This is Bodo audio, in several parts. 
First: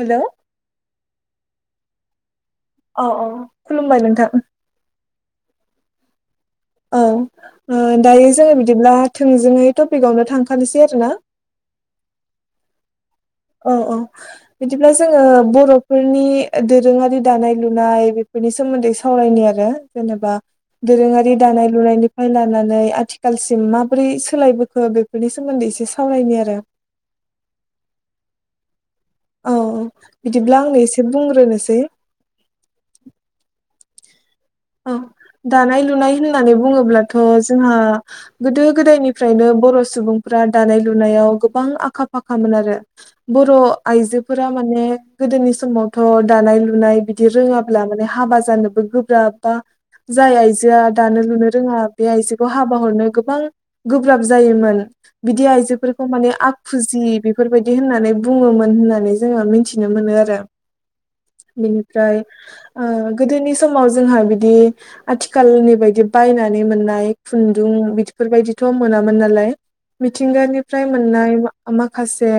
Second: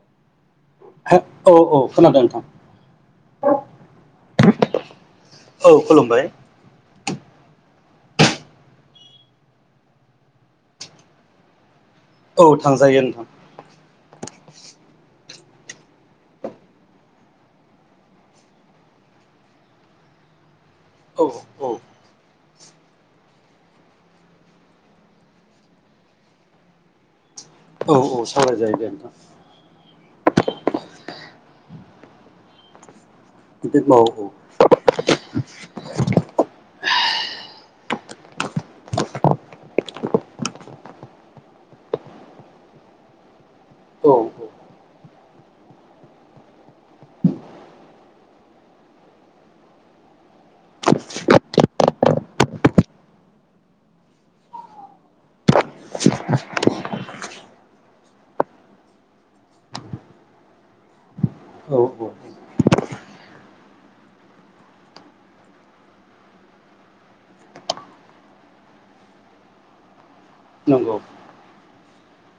हेल' औ औ खोनादों नोंथां औ औ खुलुमबाय नोंथां औ खुलुमबाय औ दायो जोङो बिदिब्ला थोंजोङै टपिकआवनो थांखानोसै आरो ना बे थांजायो नोंथां औ औ बिदिब्ला जोङो बर'फोरनि दोरोङारि दानाय लुनाय बेफोरनि सोमोन्दै सावरायनो आरो जेनेबा औ दोरोङारि औ दानाय लुनायनि लानानै आथिखालसिम माबोरै सोलायबोखो बेफोरनि सोमोन्दै एसे सावरायनि आरो [inaudible] औ औ सावराय जायो दे नोंथां औ बिदिब्ला आंनो एसे बुंग्रोनोसै [unintelligible] अ दानाय लुनाय होननानै बुङोब्लाथ' जोंहा गोदो गोदायनिफ्रायनो बर' सुबुं फ्रा दानाय लुनायाव गोबां आखा फाखामोन आरो बर' औ आइजोफोरा माने गोदोनि समावथ' दानाय लुनाय बिदि रोङाब्ला माने हाबा जानोबो गोब्राब बा जाय आइजोआ दानो लुनो रोङा बे आइजोखौ हाबा हरनो गोबां गोब्राब जायोमोन आरो बिदि आइजोफोरखौ माने आखुजि बेफोरबायदि होननानै बुङोमोन होननानै जोङो मिथिनो मो नो आरो औ औ बिनिफ्राय गोदोनि ओ समाव जोंहा बिदि आथिखालनि बायदि बायनानै मोननाय खुन्दुं बिदिफोरबायदिथ' मोनामोन नाला य मिथिंगानिफ्राय नंगौ मोननाय माखासे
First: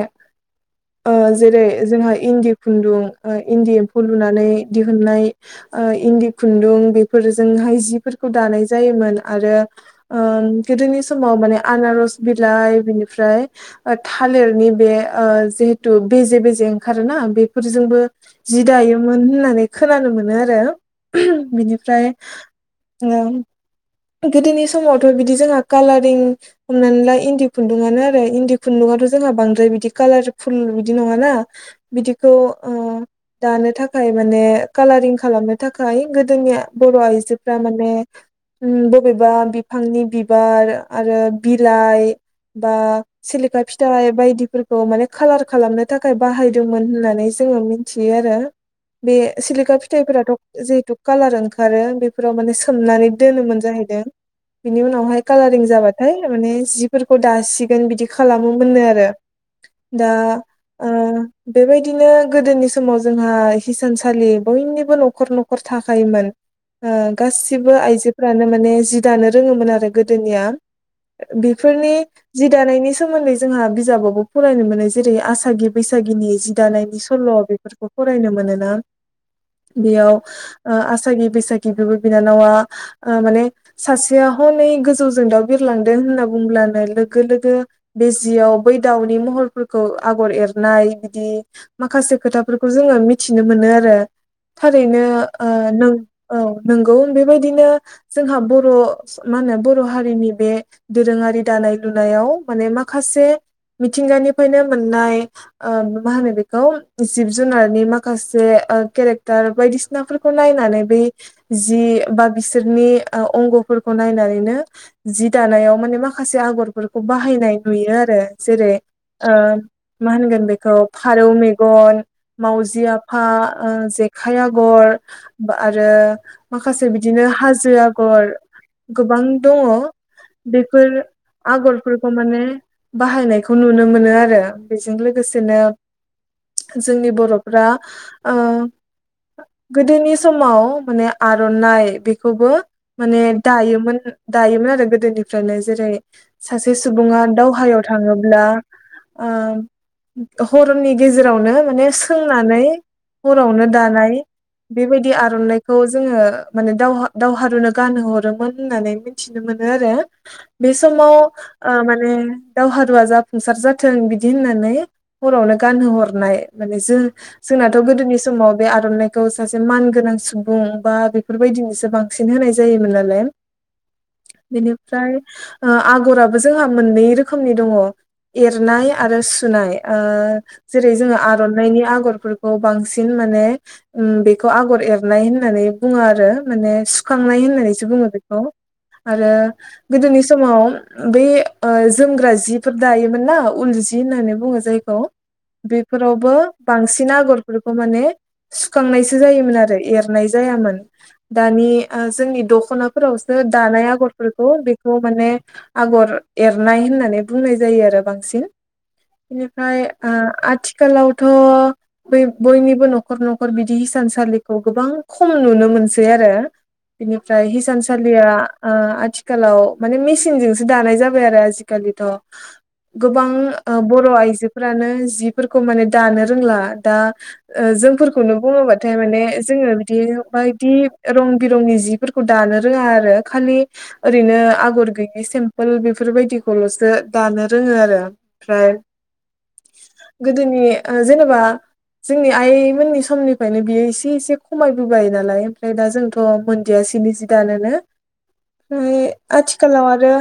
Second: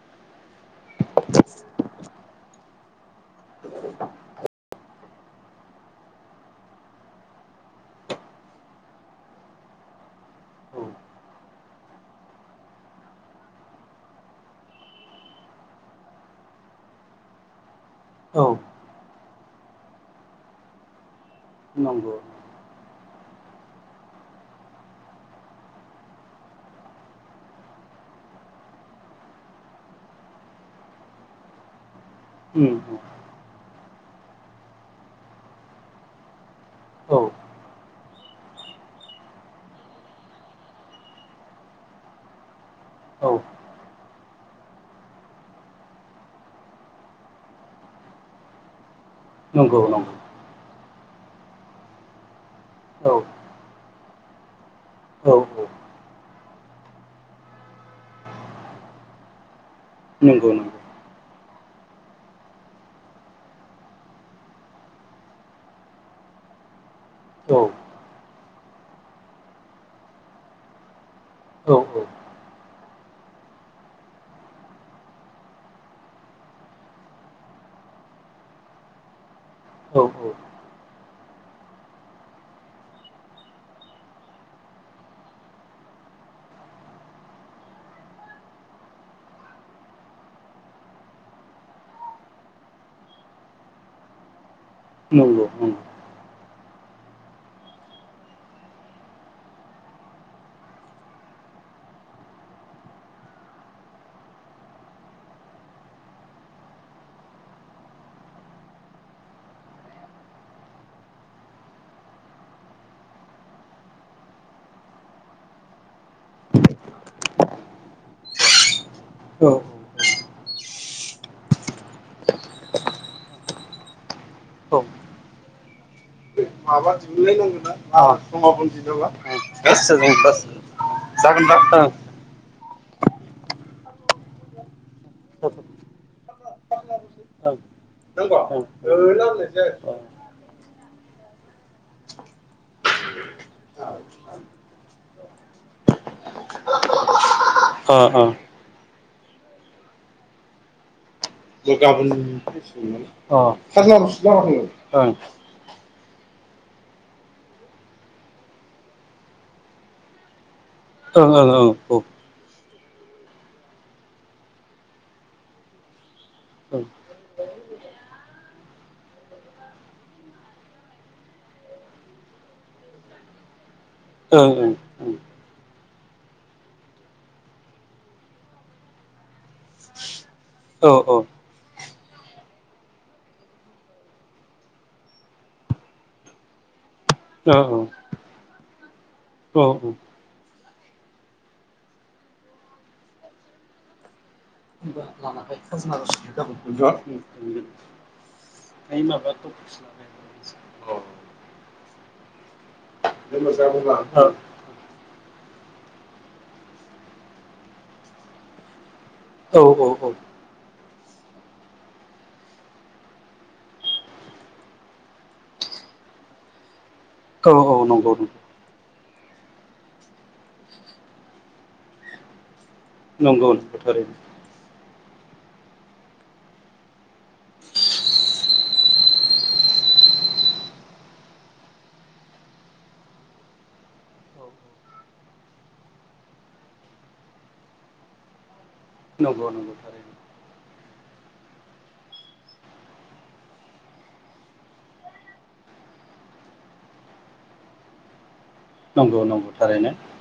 ओ जेरै जोंहा इन्दि खुन्दुं ओ इन्दि एम्फौ लुनानै दिहुननाय ओ इन्दि खुन्दुं बेफोरजोंहाय जिफोरखौ दानाय जायोमोन आरो‌ ओ औ गोदोनि समाव माने आना स बिलाइ बिनिफ्राय ओ थालिरनि बे ओ जिहेथु बेेजे बेेजे ओंखा रो ना बेफोरजोंबो औ जि दायोमोन होननानै खोनानो मोनो आरो बिनि फ्राय नंगौ ओ गोदोनि समावथ' बिदि जोंहा कालारिं हमनानै ला इन्दि खुन्दुङानो आरो इन्दि खुन्दुं थ' जोंहा बांद्राय बिदि कालारफुल बिदि नङा ना बिदिखौ ओ उम दानो था खाय माने कालारिं खालामनो थाखाय गोदोनिआ बर' औ आइजोफ्रा माने उम बबेबा बिफांनि बिबार आरो बिलाइ बा औ सिलिखा फिथाइ बायदिफोरखौ माने कालार खालामनो थाखाय बाहायदोंमोन होननानै जो ङो मिथियो आरो बे सिलिखा नंगौ नंगौ फिथाइफोराथ' जिहेथु कालार ओंखारो बेफोराव माने सोमनानै औ दोनोमोन जाहैदों बिनि उनावहाय औ कालारिं औ जाबाथाय माने जिफोरखौ दासिगोन बिदि खालामो मोननो आरो दा नंगौ ओ नंगौ बेबायदिनो गोदोनि समाव जोंहा हिसानसालि बयनिबो न'खर न'खर थाखायोमोन ओ औ गासिबो आइजोफ्रानो माने जि दानो रोङोमोन आरो गोदोनिया औ बेफोरनि जि दानायनि सोमोन्दै जोंहा बिजाबावबो फरायनो मोनो जेरै आसागि बैसा गिनि जि दानायनि सल' बेफोरखौ फरायनो मोनोना औ बेयाव ओ आसागि बैसागि बिब' बिनानावा ओ माने सासेया हनै गोजौजों दाउ बिरलांदों होनना बुंब्लानो लोगो लोगो बे जियाव बै दाउनि महरफोरखौ आगर एरनाय बिदि माखासे खोथाफोरखौ जोङो मिथिनो मोनो आरो थारैनो नंगौ ओ नों नंगौ औ नोंगौ बेबायदिनो जोंहा बर' मा होनो बर' हारिनि बे दोरोङारि दानाय लुनायाव माने मा खासे मिथिंगानिफ्रायनो मोननाय ओ मा होनो बेखौ जिब जुनारनि माखासे ओ केेरेक्टार बायदिसिनाफोरखौ‌ नायनानै बै जि बा बिस सोरनि ओ अंग'फोरखौ नायनानैनो जि दानायाव माने माखासे आगरफोरखौ बाहायनाय नुयो आरो जेरै ओ औ मा होनगोन बेखौ फारौ मेगन, मावजि आफा, ओ जेखाइ आगर बा आरो माखासे माबासो बिदिनो मोनलै हाजो आगर गोबां दङ गासै बेफोर जागोनबा आग'रफोरखौ माने बाहायनायखौ नुनो मोनो आरो बेजों जागोनबा लोगोसेनो जोंनि ओं ओं बर'फ्रा ओ गोदोनि [unintelligible] समाव माने आर'नाइ बे खौबो माने दायोमोनो दायोमोन आरो गोदोनिफ्रायनो जेरै सासे सुबुङा दाव हायाव थाङोब्ला आ हरनि गेजेरावनो माने गाबोन सोंनानै हरावनो फार्लाराव दानाय लामा दङ बेबायदि आर'नाइखौ जोङो माने दावहा दावहारुनो गानहोहरोमोन होननानै मिथिनो मोनो आरो बे समाव ओं ओं ओ ओं माने दावहारुवा जाफुंसार जाथों बिदि होननानै हरावनो गानहो हरनाय माने जों जों जोंनाथ' गोदोनि समाव बे आर'नाइखौ सासे मानगोनां सुबुं बा बेफोरबायदिनोसो बां सिन होनाय जायोमोन नालाय ओ ओ बेनिफ्राय ओ आग'राबो जोंहा मोननै रोखोमनि दङ। एरनाय आरो सुनाय ओ औ ओं औ जेरै जोङो आर'नाइनि आ गरफोरखौ बांसिन माने उम बेखौ आगर एरनाय होननानै बुङो आरो माने सु खांनाय होननानैसो बुङो बेखौ आरो औ गोदोनि समाव बै ओ जोमग्रा जिफोर दायोमोन ना उल जि जि होननानै बुङो जायखौ बेफोरावबो औ बांसिन आगरफोरखौ माने दायो सुखांनायसो माबा जायोमोन टपिक्स आरो औ एरनाय जायामोन दानि ओ जोंनि दख'नाफोरावसो दानाय आगरफोरखौ बेखौ माने आगर एरनाय होननानै बुंनाय जायो आरो बांसिन औ बेनिफ्राय ओ आथि खालावथ' बे बयनिबो न'खर न'खर बिदि हिसानसालिखौ गोबां खम नुनो मोनसै आरो बिनिफ्राय औ नंगौ हिसानसालिया ओ आथि खालाव माने मेसिनजोंसो दानाय जाबाय आरो आजिखालिथ' गोबां नंगौ ओ नंगौ बर' थारैनो आइजोफोरानो जि जिफोरखौ माने दानो रोंला दा ओ जोंफोरखौनो बुङोबाथाय माने जोङो बिदि बायदि रं बिरंनि जिफोरखौ दानो रोङा आरो खालि ओरैनो आगर गैयि सेम्पोल बेफोरबायदि खौल'सो दानो रोङो आरो ओमफ्राय नंगौ नंगौ थारैनो गोदोनि ओ जेनेबा जोंनि आइमोननि समनिफ्रायनो बियो एसे एसे खमायबोबाय नालाय ओमफ्राय दा जोंथ' थ' मोनदियासैनो जि दानो फ्राय नंगौ नंगौ आथिखालाव थारैनो आरो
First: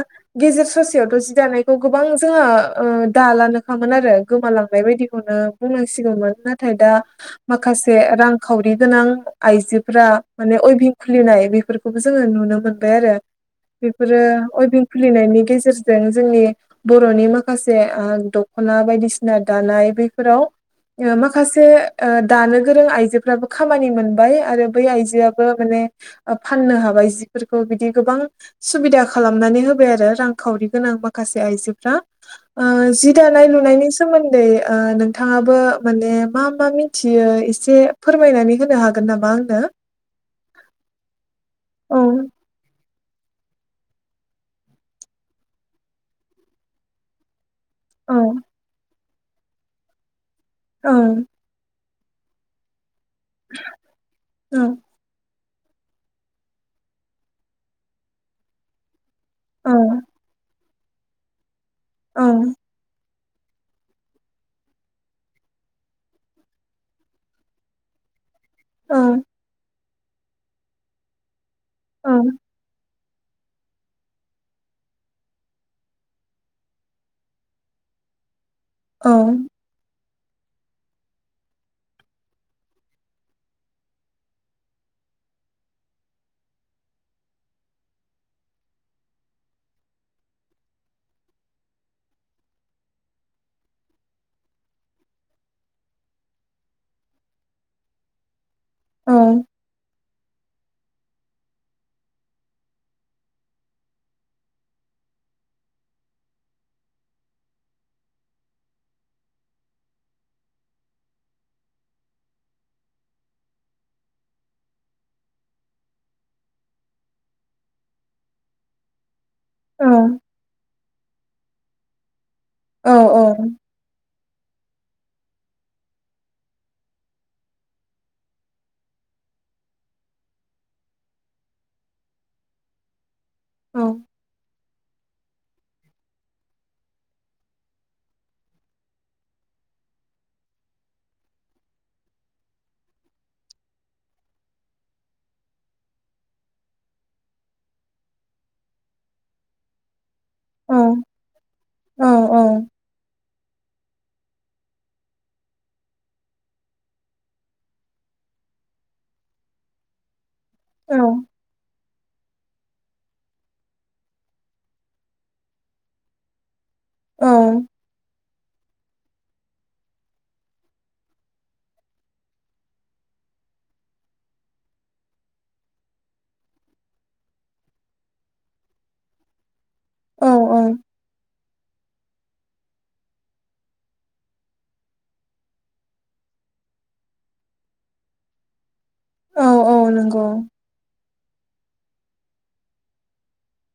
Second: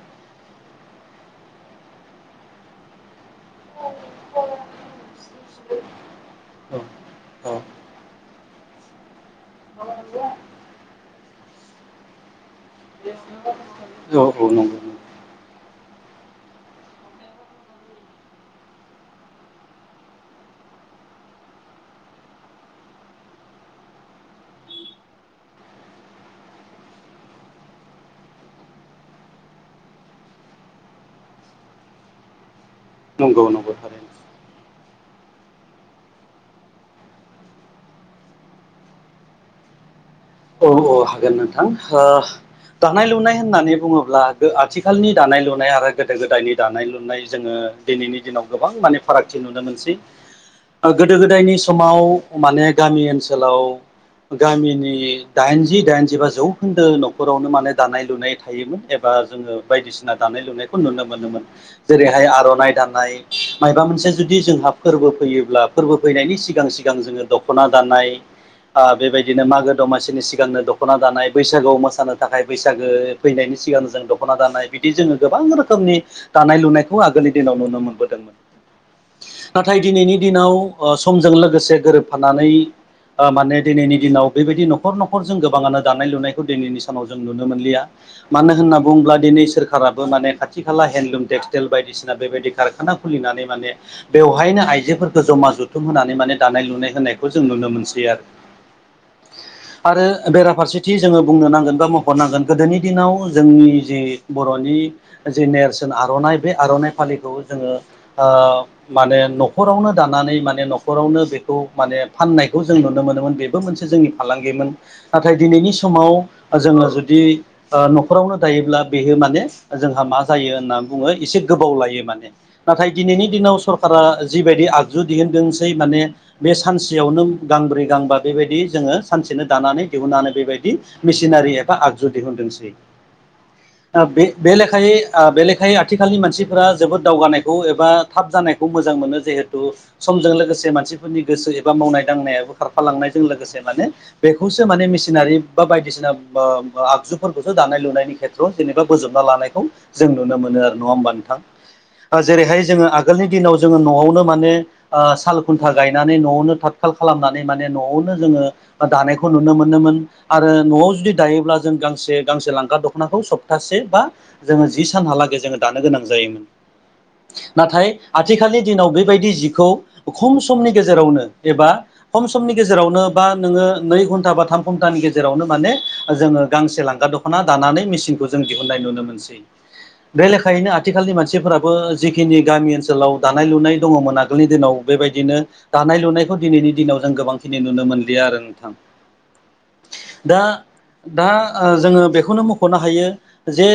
गेजेर ससेयावथ' जि दानायखौ गोबां जोङो दालानो खामोन आरो गोमालांनाय बायदिखौनो बुं नांसिगौमोन नाथाय औ दा औ माखासे रांखावरि गोनां आइजोफ्रा माने अइबिं खुलिनाय बेफोरखौबो जोङो नुनो मोनबाय आरो बेफोरो औ नंगौ अइभिं खुलिनायनि गेजेरजों जोंनि बर'नि माखासे ओ द ख'ना बायदिसिना दानाय बैफोराव ओ माखासे ओ दानो गोरों आइजोफ्राबो खामानि मोनबाय आरो बै आइजोआबो माने ओ फाननो हाबाय जिफोरखौ बिदि गोबां सुबिदा खालामनानै होबाय आरो रांखावरि गोनां माखासे आइजोफ्रा ओ जि नंगौ दानाय नंगौ लुनायनि थारैनो सोमोन्दै ओ नों थाङाबो माने मा मा मिथियो एसे फोरमायनानै होनो हागोन नामा आंनो? [inaudible] औ औ हागोन नोंथां औ दानाय लुनाय होननानै बुङोब्ला आथिखालनि दानाय लुनाय आरो गोदो गोदायनि दानाय लुनाय जोङो औ दिनैनि दिनाव गोबां माने फारागथि नुनो मोनसै गोदो गोदायनि समाव माने गामि ओनसोलाव गामिनि दाइनजि दाइनजिबा जौखोन्दो न'खरावनो माने दानाय लुनाय थायोमोन बा जोङो औ बायदिसिना दानाय लुनायखौ नुनो मोनोमोन औ जेरैहाय आर'नाइ दानाय मायोबा मोनसे जुदि जोंहा फोरबो फैयोब्ला फोरबो फैनायनि सिगां सिगां जोङो दख'ना दानाय अ औ बेबायदिनो मागो दमासिनि सिगांनो दख'ना दानाय बैसागोआव औ मोसानो थाखाय बैसागो फैनायनि सिगां जों दख'ना दानाय बिदि जोङो गोबां रोखोमनि दानाय लुनायखौ आगोलनि दिनाव नुनो मोनबोदोंमोन औ नाथाय दिनैनि दिनाव अ समजों लोगोसे गोरोबफानानै माने दिनैनि दिनाव बेबायदि न'खर न'खर न'खरजों गोबाङानो दानाय लुनायखौ दिनैनि सानाव जों नुनो मोनलिया मानो होनना बुङोब्ला दिनै सोरखारा माने खाथि खाला हेन्डलुम टेक्सटेल बायदिसिना खारखाना खुलिनानै माने बेवहायनो आइजोफोरखौ जमा जथुम होनानै माने दानाय लुनाय होनायखौ जों नुनो मोनसै आरो औ आरो बेराफारसेथि जोङो बुंनो नांगोन बा मखनांगोन गोदोनि दिनाव जोंनि जे बर'नि जि नेरसोन आर'नाइ बे आर'नाइ फालिखौ जोङो माने न'खरावनो नो दानानै माने न'खरावनो बेखौ माने फाननायखौ जों नुनो मोनोमोन बेबो मोनसे जोंनि फालांगिमोन नाथाय दिनैनि समाव जोङो जुदि न'खरावनो दायोब्ला बेयो माने औ जोंहा मा जायो होननानै बुङो एसे गोबाव लायो माने औ नाथाय दिनैनि दिनाव सरकारा जिबायदि आगजु दिहुनदोंसै माने बे सानसेयावनो गांब्रै गांबा बेबायदि जोङो सानसेनो दानानै दिहुननानै बेबायदि मेसिनारि एबा आगजु दिहुनदोंसै औ बे बेलेखा बे बेलेखायै आथिखालनि मानसिफोरा जोबोद दावगानायखौ एबा थाब जानायखौ मोजां मोनो जिहेथु समजों लोगोसे मानसिफोरनि गोसो एबा मावनाय दांनायाबो खारफालांनायजों लोगोसे माने बेखौसो माने मिसिनारि बा बायदिसिना आगजुफोरखौसो दानाय लुनायनि खेथ्रआव जेनेबा बोजबनानै लानायखौ जों नुनो मोनो आरो औ नङा हमबा औ नोंथां जेरैहाय जोङो आगोलनि दिनाव जोङो न'आवनो माने साल खुन्था गायनानै न'आवनो थाथखाल खालामनानै माने न'आवनो जोङो दानायखौ नुनो मोनोमोन आरो न'आव जुदि दायोब्ला जों गांसे गांसे लांगा दख'नाखौ सप्तासे बा जोङो जि सानहालागै जोङो दानो गोनां जायोमोन नाथाय आथिखालनि दिनाव बेबायदि जिखौ खम समनि गेजेरावनो एबा खम समनि गेजेरावनो बा नोङो नै घनटा बा थाम घन्टानि गेजेरावनो माने जोङो गांसे लांगा दख'ना दानानै मेसिनखौ जों दिहुननाय नुनो मोनसै औ बे लेखायैनो आथिखालनि मानसिफोरा जिखिनि गामि ओनसोलाव दानाय लुनाय दङमोन आगोलनि दिनाव बेबायदिनो दानाय लुनायखौ दिनै दिनाव जों गोबांखिनि नुनो मोन नोंथां औ औ नंगौ दा दा जोङो बेखौनो मख'नो हायो जे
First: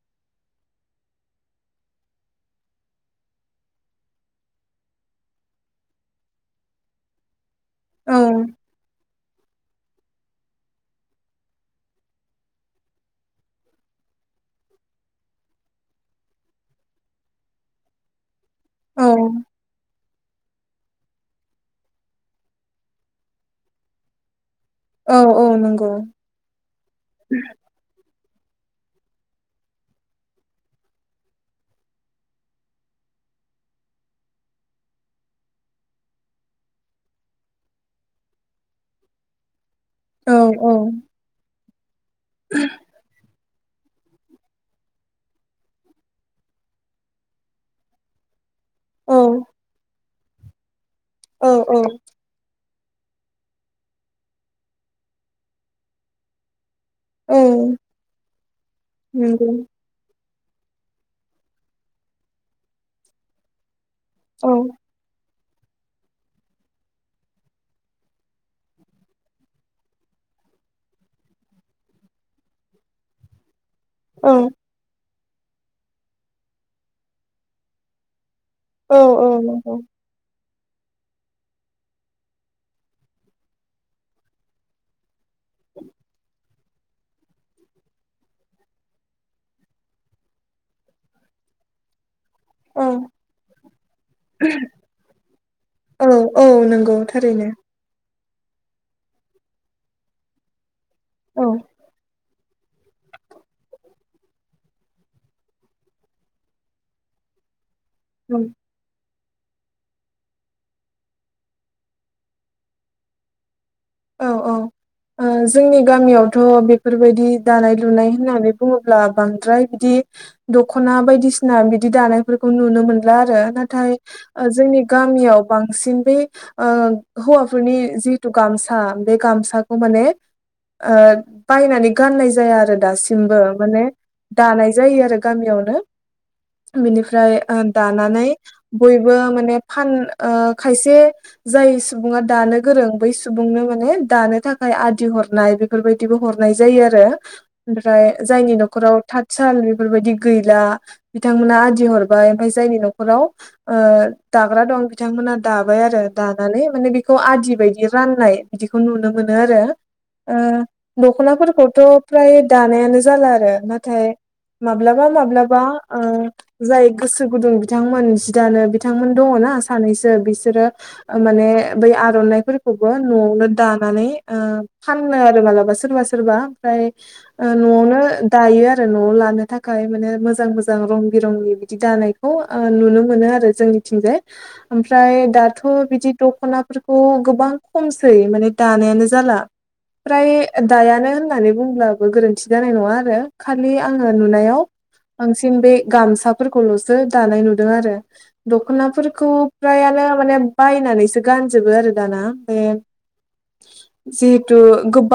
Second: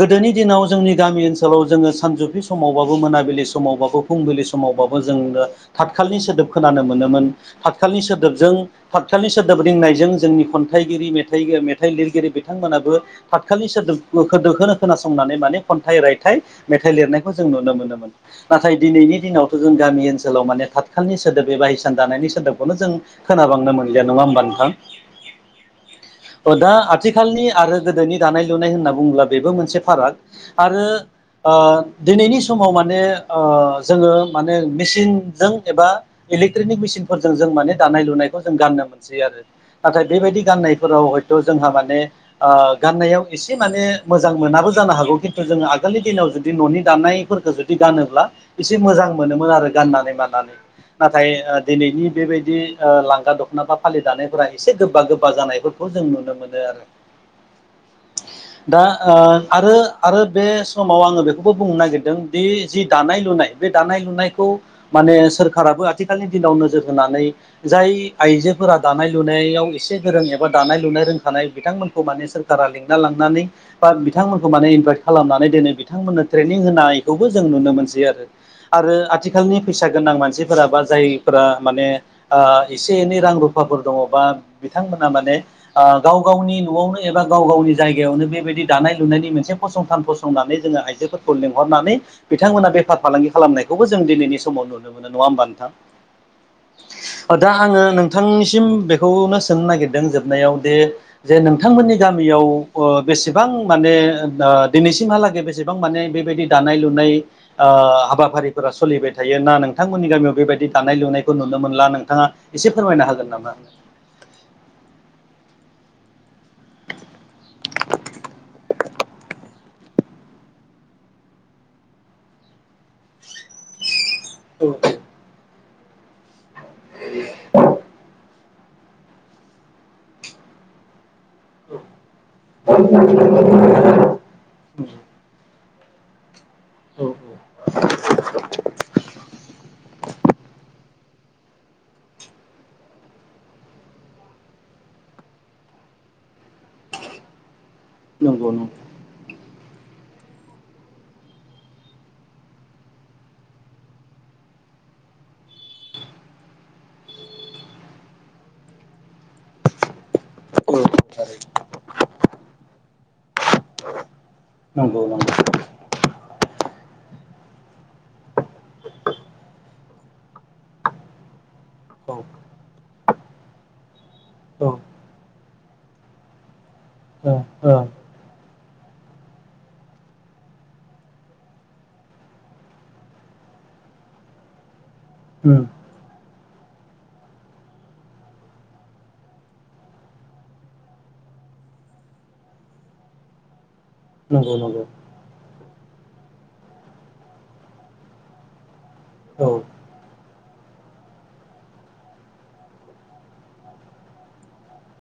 गोदोनि दिनाव जोंनि गामि ओनसोलाव जोङो सानजौफि समाव [unintelligible] मोनाबिलि समावबाबो फुंबिलि समावबाबो जोंनो थतखालनि सोदोब खोनानो मोनोमोन थाथखालनि औ सोदोबजों थाथखालनि सोदोब रिंनायजों जोंनि खन्थाइगिरि मेथाइ मेथाइ लिरगिरि बिथांमोनाबो थाथखालनि सोदोबखोनो खोनासंनानै माने खन्थाइ रायथाइ मेथाइ लिरनायखौ जों नुनो मोनोमोन नाथाय औ दिनैनि दिनावथ' जों गामि ओनसोलाव माने थाथखालनि सोदोब एबा हिसान दानायनि सोदोबखौनो जों खोनाबांनो मोनलिया नङा होमबा नोंथां औ औ नंगौ दा आथिखालनि आरो गोदोनि दानाय लुनाय होनना बुंङोब्ला बेबो मोनसे फाराग आरो ओ दिनैनि समाव माने ओ जोङो माने मेसिनजों एबा इलेकट्रनिक मिसिनफोरजों जों माने दानाय लुनायखौ जों गाननो मोनसै आरो नाथाय बेबायदि गाननायफोराव हयथ' जोंहा माने ओ गाननायाव एसे एसे माने मोजां मोनाबो जानो हागौ खिन्थु जोङो आगोलनि दिनाव जुदि न'नि दानायफोरखौ जुदि गानोब्ला एसे मोजां मोनोमोन आरो गाननानै मानानै नाथाय दिनैनि बेबायदि ओ लां गा दख'नाफा फालि दानायफोरा एसे गोबा गोबा जानायफोरखौ जों नुनो मोनो आरो दा ओ आरो आरो बे समाव आङो बेखौबो बुंनो नागिरदों दि जि दानाय लुनाय बे दानाय लुनायखौ माने सोरखाराबो आथिखालनि दिनाव नोजोर होनानै जाय आइजोफोरा दानाय लुनायाव एसे गोरों एबा दानाय लुनाय रोंखानाय बिथांमोनखौ माने सोरखारा लेंंना लां नानै बा बिथांमोनखौ माने इनभाइट खालामनानै दोनो बिथांमोननो ट्रेनिं होनायखौबो जों नुनो मोनसै आरो आरो आथिखालनि फैसा गोनां मानसिफोरा बा जायफोरा माने ओ एसे एनै रां रुफाफोर दङ बा बिथांमोना माने गाव आ गावनि न'आवनो एबा गाव गावनि जायगायावनो बेबायदि दानाय लुनायनि मोनसे फसंथान फसंनानै जोङो आइजोफोरखौ लेंंहर नानै बिथांमोना बेफार फालांगि खालामनायखौबो जों दिनैनि समाव नुनो मोनो नङा होमबा नोंथां औ नोंगौ थारैनो दा आङो नोंथांनिसिम बेखौनो सोंनो नागिरदों जोबनायाव दि जे औ नोंथांमोननि गामियाव बेसेबां माने दिनैसिमहालागै बेसेबां माने बेबायदि दानाय लुनाय ओ औ हाबाफारिफोरा सोलिबाय थायो ना नोंथांमोननि गामियाव बेबायदि दानाय लुनायखौ नुनो मोनला नोंथाङा एसे फोरमायनो हागोन नामा औ औ जोंनि गामियावथ' बेफोरबायदि दानाय लुनाय होननानै बुङोब्ला बांद्राय बिदि दखना बायदिसिना बिदि दानायफोरखौ नुनो मोनला आरो नाथाय औ जोंनि गामियाव बांसिन बेै ओ हौवाफोरनि जिथु गामसा बे गामसाखौ माने ओ बायनानै गाननाय जाया आरो दासिमबो माने दानाय जायो आरो गामियावनो औ बिनिफ्राय दानानै बयबो माने फान ओ खायसे जाय सुबुङा दानो गोरों बै सु बुंनो माने दानो थाखाय आदि हरनाय बेफोरबायदिबो हरनाय जायो आरो ओमफ्राय नंगौ जायनि नंगौ न'खराव थ साल बेफोरबायदि गैला बिथांमोना आदि हरबाय ओमफाय जायनि न'खराव ओ दाग्रा दं बिथांमोना दाबाय आरो दानानै माने बेखौ आदि बायदि राननाय बिदिखौ नुनो मोनो आरो ओ औ दख'नाफोरखौथ' फ्राय दानायानो जाला आरो नाथाय नंगौ माब्लाबा नंगौ माब्लाबा ओ जाय गोसो गुदुं बिथांमोन जिदानो बिथांमोन दङ सानैसो बिसोरो माने बै आर'नाइ फोर बो न'आवनो दानानै औ फानो आरो मालाबा सोरबा सोरबा ओमफ्राय औ न'आवनो दायो आरो न'आव लानो थाखाय माने मोजां मोजां रं बिरंनि बिदि दानायखौ नुनो मोनो आरो जोंनिथिंजाय ओमफ्राय औ दाथ' बिदि दख'नाफोरखौ गोबां खमसै माने दानायानो जाला फ्राय दायानो होननानै बुंब्लाबो गोरोन्थि जानाय नङा आरो खालि आङो नंगौ नुनायाव नंगौ बांसिन बे गामसाफोरखौल'सो दानाय नुदों आरो दख'नाफोरखौ औ फ्रायानो माने बायनानैसो गानजोबो आरो दाना जिहेथु गोबां